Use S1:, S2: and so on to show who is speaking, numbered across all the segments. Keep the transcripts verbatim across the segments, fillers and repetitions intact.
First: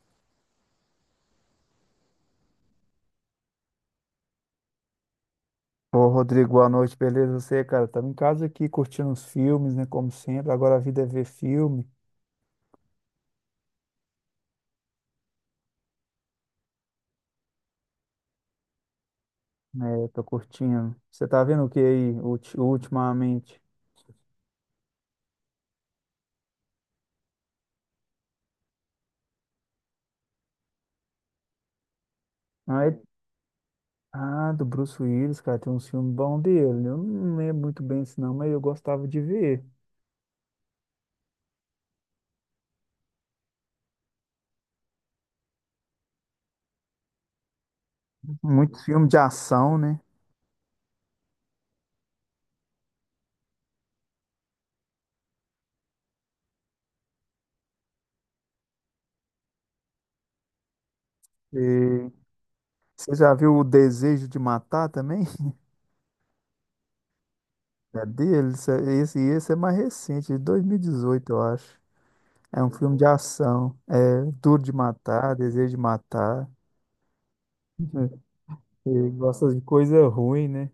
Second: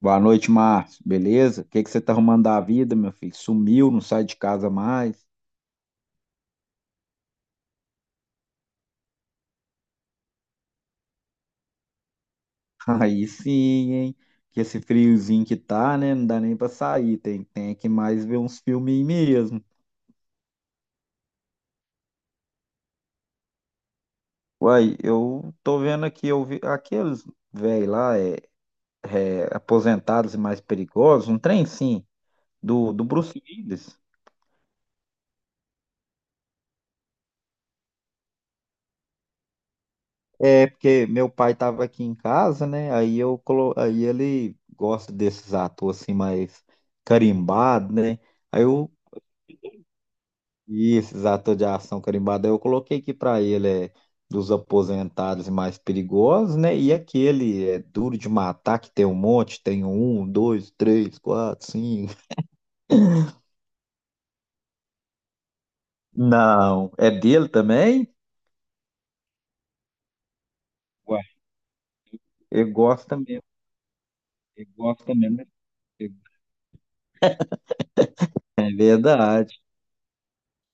S1: Boa noite, Márcio. Beleza? O que que você tá arrumando da vida, meu filho? Sumiu, não sai de casa mais?
S2: Ô, Rodrigo, boa noite, beleza? Você, cara, tava em casa aqui curtindo uns filmes, né? Como sempre, agora a vida é ver filme,
S1: Aí sim, hein? Que esse friozinho que tá, né? Não dá nem pra sair. Tem, tem que mais ver uns filminhos mesmo.
S2: né? Tô curtindo. Você tá vendo o que aí, ulti- ultimamente?
S1: Uai, eu tô vendo aqui, eu vi aqueles velho lá, é, é, aposentados e mais perigosos, um trem sim,
S2: Ah,
S1: do,
S2: é-
S1: do Bruce Willis.
S2: ah, do Bruce Willis, cara, tem uns filmes bons dele. Eu não lembro muito bem isso, não, mas eu gostava de ver.
S1: É, porque meu pai estava aqui em casa, né? Aí eu colo... aí ele gosta desses atores assim mais carimbado, né? Aí
S2: Muito
S1: eu
S2: filme de ação, né?
S1: e esses atores de ação carimbado, aí eu coloquei aqui para ele é dos aposentados e mais perigosos, né? E aquele é duro de matar que tem um monte, tem um, dois, três, quatro,
S2: E
S1: cinco.
S2: você já viu O Desejo de Matar também?
S1: Não, é dele
S2: É
S1: também?
S2: dele? Isso é- Esse, esse é mais recente, de
S1: Ué,
S2: dois mil e dezoito, eu acho. É
S1: ele
S2: um filme de
S1: gosta mesmo,
S2: ação. É duro
S1: ele
S2: de
S1: gosta
S2: matar,
S1: mesmo.
S2: desejo de matar.
S1: É
S2: Ele gosta
S1: verdade.
S2: de coisa ruim, né?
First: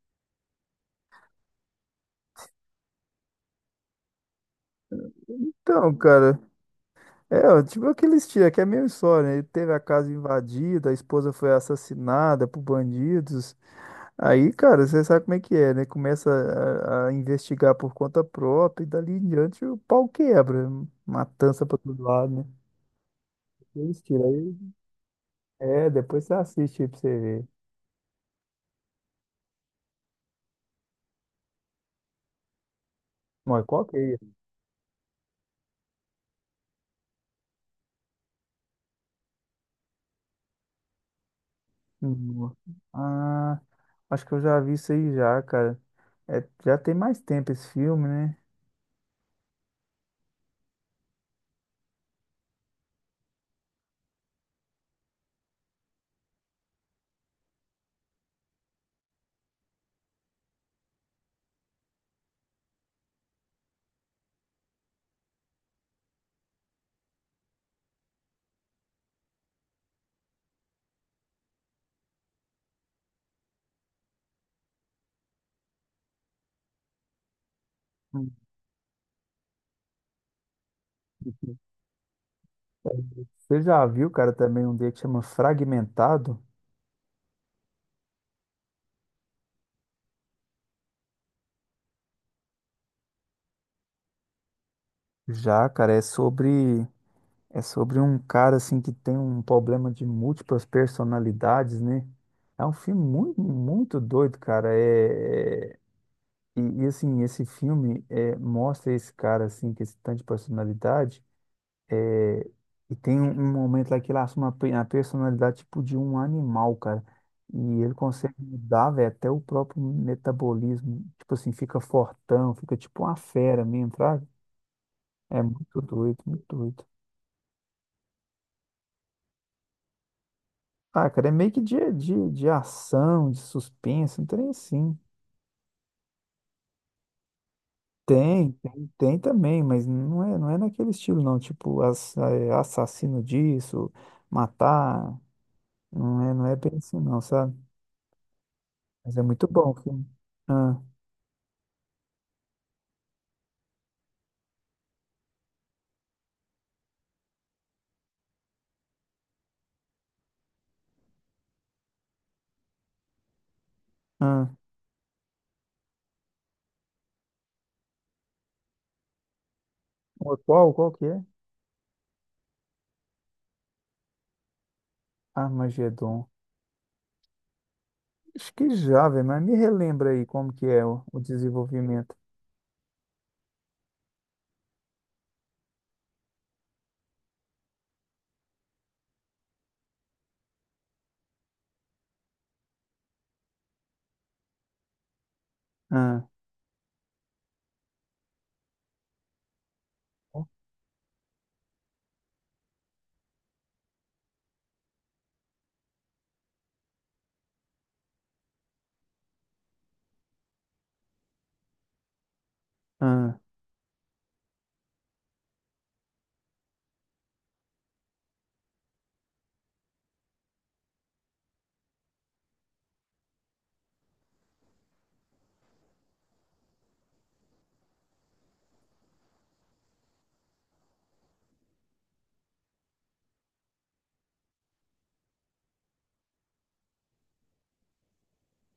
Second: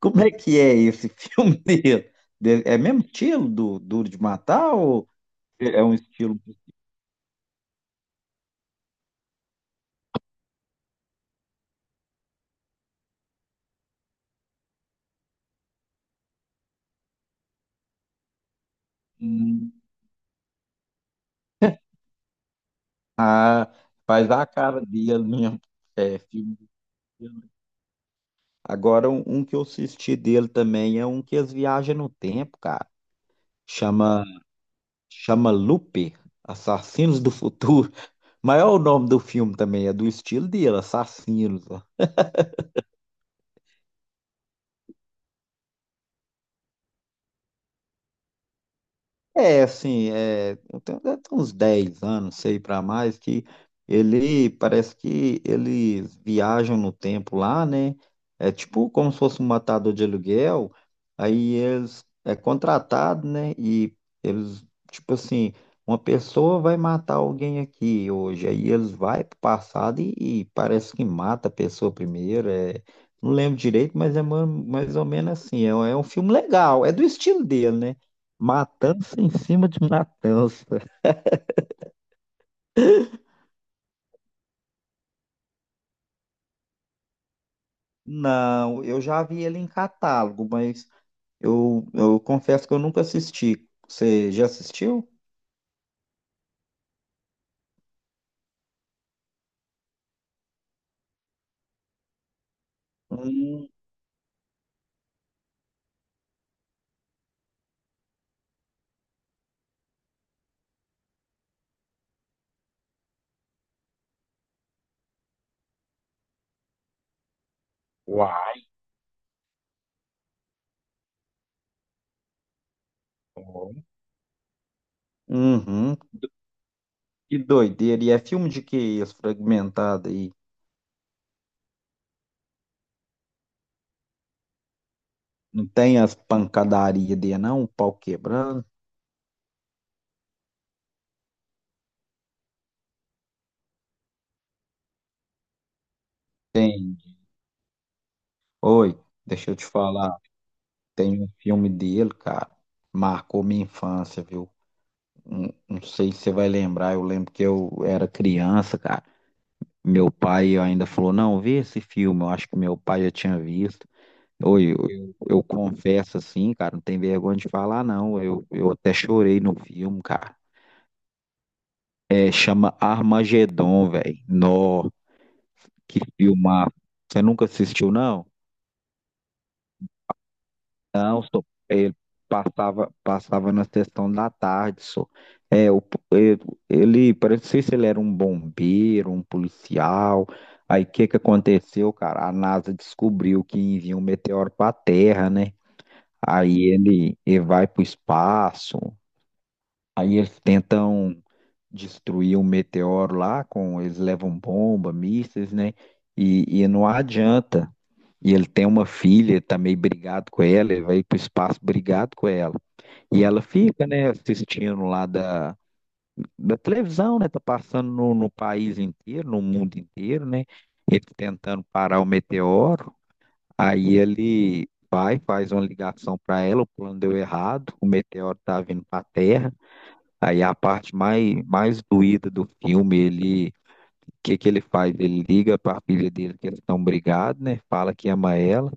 S1: Como é que é esse filme dele? De- É mesmo estilo do Duro de Matar ou é
S2: Então,
S1: um
S2: cara,
S1: estilo que
S2: é, ó, tipo aqueles tiros, que é a mesma história, né? Ele teve a casa invadida, a esposa foi assassinada por bandidos. Aí, cara, você sabe como é que é, né? Começa a, a investigar por conta própria e dali em diante
S1: hum,
S2: o pau quebra. Matança pra todo lado, né? Aqueles tiros
S1: faz a
S2: aí.
S1: cara dele mesmo?
S2: É,
S1: É,
S2: depois você
S1: filme
S2: assiste aí pra você ver.
S1: dele. Agora, um, um que eu assisti dele também é um que eles viajam no tempo, cara.
S2: Mas qual que
S1: Chama,
S2: é?
S1: chama Looper, Assassinos do Futuro. Mas é o nome do filme também, é do estilo dele, Assassinos.
S2: Hum. Ah, acho que eu já vi isso aí já, cara. É, já tem mais tempo esse filme, né?
S1: É, assim, é, eu tenho, deve ter uns dez anos, sei para mais, que ele parece que eles viajam no tempo lá, né? É tipo como se fosse um matador de aluguel, aí eles é contratado, né? E eles, tipo assim, uma pessoa vai matar alguém aqui hoje, aí eles vai pro passado e, e parece que mata a pessoa primeiro, é, não lembro direito, mas é ma- mais ou menos assim, é, um- é um filme legal, é do estilo dele, né?
S2: Hum.
S1: Matança em cima de matança.
S2: Você já viu, cara, também um dele que chama Fragmentado?
S1: Não, eu já vi ele em catálogo, mas eu, eu confesso que eu nunca assisti. Você já assistiu?
S2: Já, cara, é sobre é sobre um cara assim que tem um problema de múltiplas personalidades, né? É um filme muito,
S1: Hum.
S2: muito doido, cara. É, é- e, e, assim, esse filme é, mostra esse cara assim que esse tanto de personalidade. E tem um, um momento lá que ele assume a, pe- a personalidade tipo de um animal, cara. E ele consegue
S1: Uai,
S2: mudar, velho, até o próprio metabolismo. Tipo assim, fica fortão, fica tipo uma fera
S1: bom.
S2: mesmo, fraga. É muito
S1: Uhum,
S2: doido, muito doido.
S1: que doideira. E é filme de que esse fragmentado aí?
S2: Ah, cara, é meio que de, de, de ação, de suspense, não tem assim.
S1: Não tem as pancadarias dele, não? O pau
S2: Tem,
S1: quebrando?
S2: tem, tem também, mas não é, não é naquele estilo, não. Tipo, ass- é, assassino disso, matar. Não é, não é bem
S1: Tem.
S2: assim, não, sabe?
S1: Oi,
S2: Mas é muito
S1: deixa eu te
S2: bom o filme.
S1: falar.
S2: Ah,
S1: Tem um filme dele, cara. Marcou minha infância, viu? Não, não sei se você vai lembrar. Eu lembro que eu era criança, cara. Meu pai ainda falou, não, vê esse filme, eu acho que meu pai já tinha visto.
S2: ah.
S1: Oi, eu, eu- eu confesso assim, cara, não tem vergonha de falar, não. Eu, eu até chorei no filme,
S2: Ô,
S1: cara.
S2: qual, qual que é?
S1: É, chama Armagedon, velho. Nó, que
S2: Armagedon.
S1: filmar. Você nunca assistiu, não?
S2: Acho que já, velho, mas me relembra aí como que é o, o
S1: Não, só, ele
S2: desenvolvimento.
S1: passava, passava na sessão da tarde, só. É, o Ele, parece, não sei se ele era um bombeiro, um policial. Aí o que que aconteceu, cara? A NASA descobriu que envia um meteoro para a Terra, né?
S2: Ah,
S1: Aí ele, ele vai para o espaço. Aí eles tentam destruir o meteoro lá com eles levam bomba, mísseis, né? E, e não adianta. E ele tem uma filha, ele tá meio brigado com ela, ele vai para o espaço brigado com ela. E
S2: ah,
S1: ela fica, né, assistindo lá da da televisão, né? Tá passando no, no país inteiro, no mundo inteiro, né? Ele tentando parar o meteoro. Aí ele vai, faz uma ligação para ela, o plano deu errado, o meteoro tá vindo para a Terra. Aí a parte mais, mais doída do filme, ele, o que que ele faz? Ele liga para a filha dele que eles estão brigados, né? Fala que ama ela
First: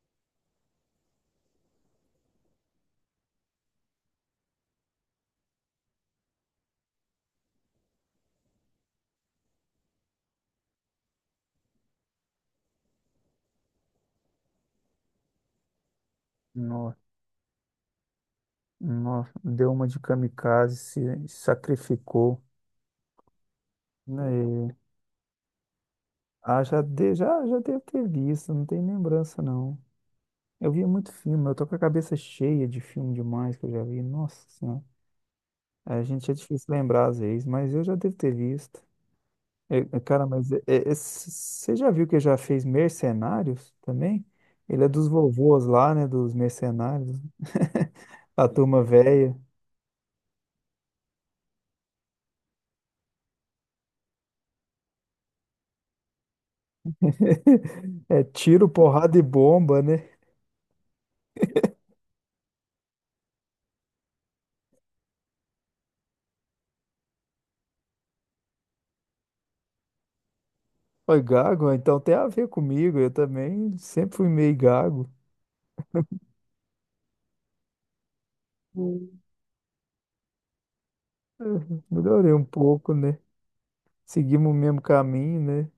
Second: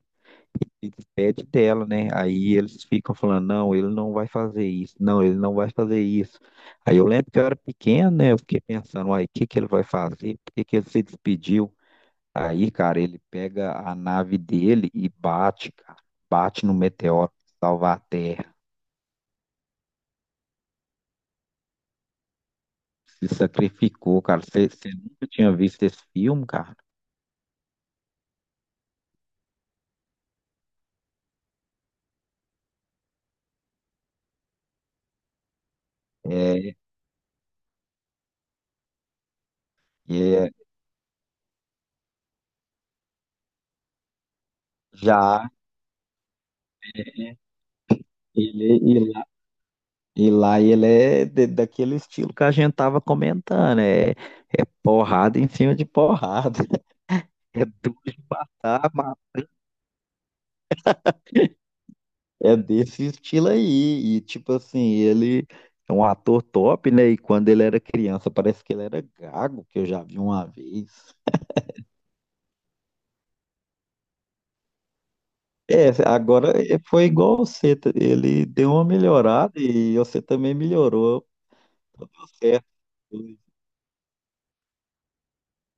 S1: e pede dela, né? Aí eles ficam falando, não, ele não vai fazer isso, não, ele não vai fazer isso. Aí eu lembro que eu era pequeno, né? Eu fiquei pensando, uai, o que que ele vai fazer? Por que que ele se despediu? Aí, cara, ele pega a nave dele e bate, cara, bate no
S2: nossa,
S1: meteoro pra salvar a Terra.
S2: nossa, deu uma de kamikaze, se sacrificou,
S1: Se sacrificou,
S2: né?
S1: cara. Você
S2: E-
S1: nunca tinha visto esse filme,
S2: ah,
S1: cara?
S2: já, de, já, já devo ter visto, não tem lembrança não. Eu via muito filme, eu tô com a cabeça cheia de filme demais que eu já vi. Nossa Senhora, é, a gente é difícil
S1: É,
S2: lembrar às vezes, mas eu já devo ter visto. É, é, cara,
S1: é,
S2: mas é- é- é- você já viu que já fez Mercenários também? Ele é dos
S1: já.
S2: vovôs lá, né? Dos mercenários. A
S1: Ele,
S2: turma velha.
S1: e lá ele é de- daquele estilo que a gente tava comentando, é, é porrada em cima de porrada, é duro de
S2: É tiro,
S1: matar, mas
S2: porrada e bomba, né?
S1: é desse estilo aí. E tipo assim, ele é um ator top, né? E quando ele era criança, parece que ele era gago, que eu já vi uma vez.
S2: Oi, gago, então tem a ver comigo. Eu também sempre fui meio gago.
S1: É, agora é- foi igual você, tá? Ele deu uma
S2: Hum.
S1: melhorada e você também melhorou,
S2: Uhum.
S1: tá tudo
S2: Melhorei um
S1: certo.
S2: pouco, né? Seguimos o mesmo caminho, né?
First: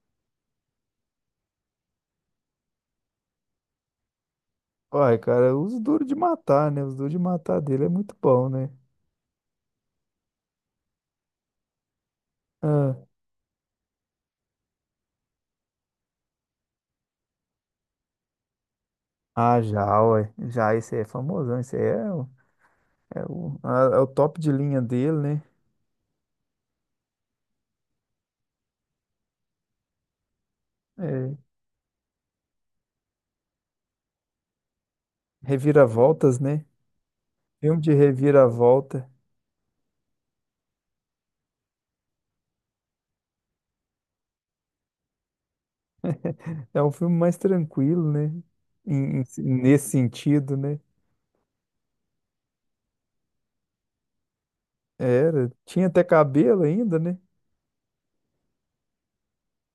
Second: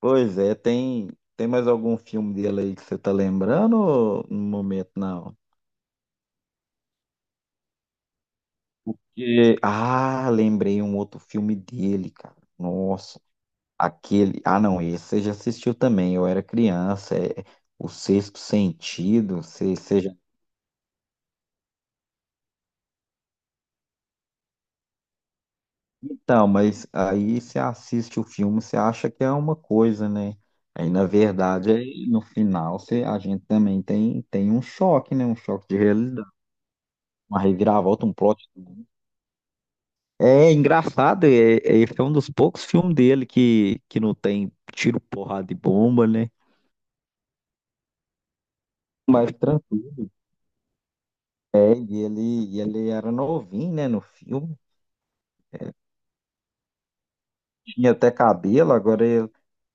S1: Pois é, tem, tem mais algum filme dele aí que você tá lembrando ou no momento
S2: Olha,
S1: não?
S2: cara, os duros de matar, né? Os duros de matar dele é muito bom, né?
S1: Que- Ah, lembrei um outro filme dele, cara.
S2: Ah,
S1: Nossa, aquele. Ah, não, esse você já assistiu também. Eu era criança. É O Sexto Sentido.
S2: ah,
S1: Você, você
S2: já,
S1: já...
S2: ué. Já, esse aí é famosão. Esse aí é. É o, a- é o top de linha dele, né?
S1: Então, mas aí você assiste o filme, você acha que é uma coisa, né? Aí, na
S2: É,
S1: verdade, aí, no final, você, a gente também tem, tem um choque, né? Um choque de realidade.
S2: reviravoltas, né?
S1: Uma
S2: Filme de
S1: reviravolta, um plot.
S2: reviravolta.
S1: É engraçado, é, é- esse é um dos poucos filmes dele que, que não tem tiro, porrada e bomba, né?
S2: É um filme mais tranquilo, né? Em- em-
S1: Mais
S2: si, nesse
S1: tranquilo.
S2: sentido, né?
S1: É, e ele, e ele era novinho, né, no filme.
S2: Era. Tinha até cabelo ainda, né?
S1: Tinha até cabelo, agora ele,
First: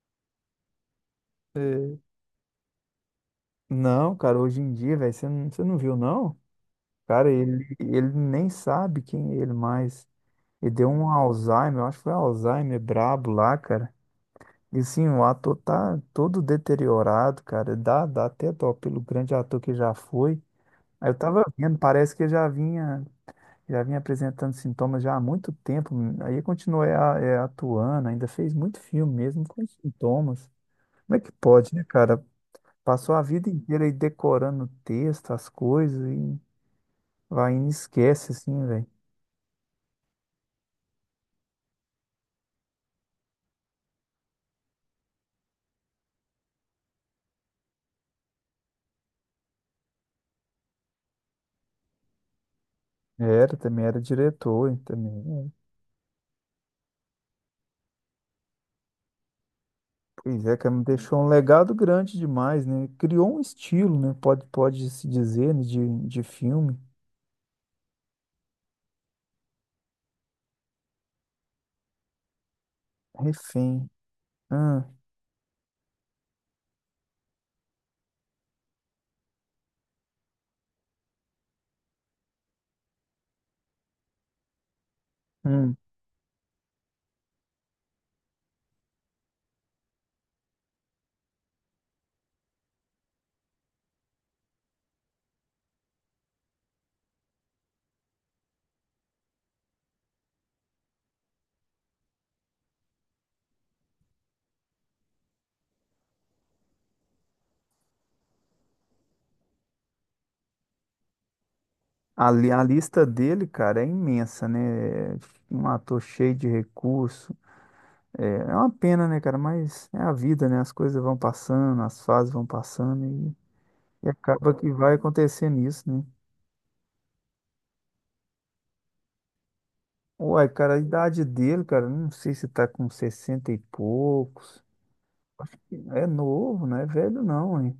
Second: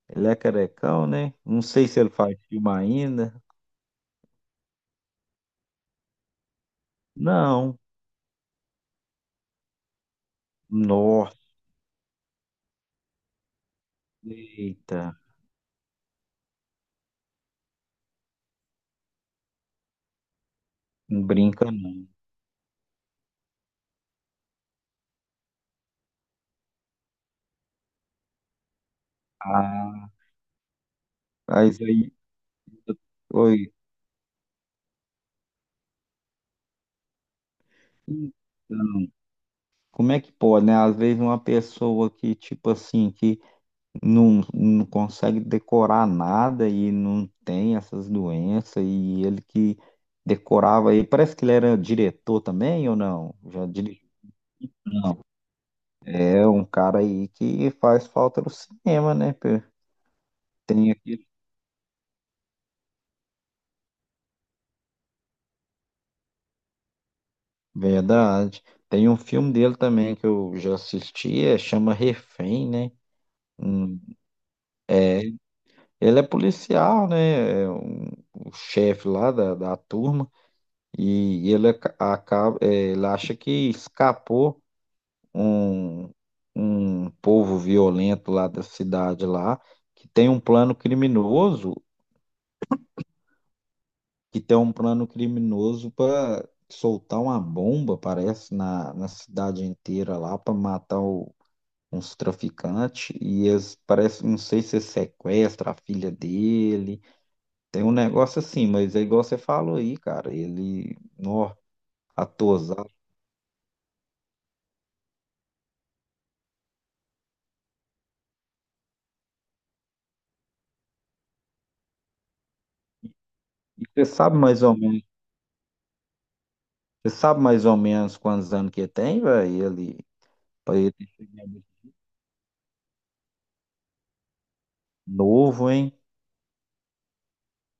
S1: ele é carecão, né? Não sei se
S2: É,
S1: ele faz filme ainda.
S2: não, cara, hoje em dia, velho, você não, você não viu, não? Cara, ele,
S1: Não.
S2: ele nem sabe quem é ele mais. Ele deu um
S1: Nossa,
S2: Alzheimer, eu acho que foi Alzheimer brabo lá, cara. E
S1: eita.
S2: assim, o ator tá todo deteriorado, cara. Dá, dá até dó pelo grande ator que já foi. Aí eu
S1: Não
S2: tava
S1: brinca,
S2: vendo,
S1: não.
S2: parece que eu já vinha, já vinha apresentando sintomas já há muito tempo. Aí continuei a- é, atuando, ainda fez muito filme mesmo com
S1: Ah,
S2: sintomas. Como é que pode,
S1: mas
S2: né,
S1: aí.
S2: cara? Passou a vida
S1: Oi.
S2: inteira aí decorando o texto, as coisas, e vai e esquece, assim, velho.
S1: Então, como é que pode, né? Às vezes uma pessoa que, tipo assim, que não, não consegue decorar nada e não tem essas doenças, e ele que decorava aí, parece que ele era diretor também ou não?
S2: Era,
S1: Já
S2: também era
S1: dirigiu.
S2: diretor, e também é.
S1: É um cara aí que faz falta no cinema, né? Pê?
S2: Pois é, cara, me
S1: Tem
S2: deixou um
S1: aqui,
S2: legado grande demais, né? Criou um estilo, né? Pode, pode se dizer, né, de, de filme.
S1: verdade. Tem um filme dele também que eu já assisti, é, chama Refém, né?
S2: Refém.
S1: Hum,
S2: Ah,
S1: é, ele é policial, né? É um- o chefe lá da, da turma, e ele aca- acaba, é, ele acha que escapou
S2: hum.
S1: um, um povo violento lá da cidade lá, que tem um plano criminoso, que tem um plano criminoso para soltar uma bomba, parece, na, na cidade inteira lá para matar o- uns traficantes e eles parece, não sei se sequestra a filha dele. Tem um negócio assim, mas é igual você falou aí, cara, ele, nó,
S2: A, li- a
S1: atosado.
S2: lista dele, cara, é imensa, né? É um ator cheio de recurso. É, é uma pena, né, cara? Mas é a vida, né? As coisas vão passando, as fases vão passando e,
S1: E você
S2: e
S1: sabe
S2: acaba
S1: mais
S2: que
S1: ou
S2: vai
S1: menos,
S2: acontecendo isso, né?
S1: você sabe mais ou menos quantos anos que tem, velho? Ele,
S2: Uai, cara,
S1: pra
S2: a
S1: ele ter
S2: idade
S1: chegado
S2: dele, cara, não sei se tá com sessenta e poucos. Acho
S1: novo,
S2: que
S1: hein?
S2: é novo, não é velho, não, hein?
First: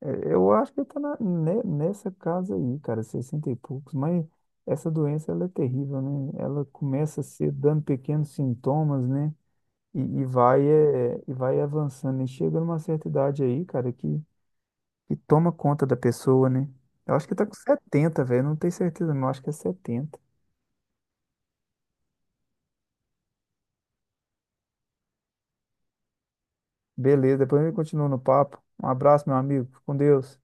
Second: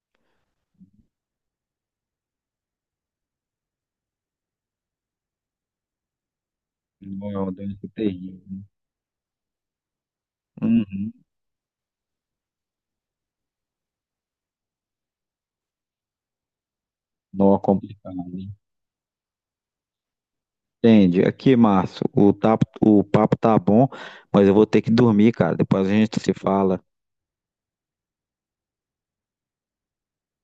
S2: É, eu acho que ele tá na- ne- nessa casa aí, cara, sessenta e poucos, mas. Essa doença ela é terrível, né? Ela começa a
S1: Não é
S2: ser
S1: uma
S2: dando
S1: doença
S2: pequenos
S1: terrível.
S2: sintomas, né? E, e vai,
S1: Uhum.
S2: é, e vai avançando. E chega numa certa idade aí, cara, que, que toma conta da pessoa, né? Eu acho que tá com
S1: Nó complicado,
S2: setenta velho. Não
S1: hein?
S2: tenho certeza, não. Acho que é setenta.
S1: Entende? Aqui, Márcio, o, tapo- o papo tá bom, mas eu vou ter que dormir, cara. Depois a gente se fala.
S2: Beleza, depois a gente continua no papo. Um abraço, meu amigo. Fica Com Deus.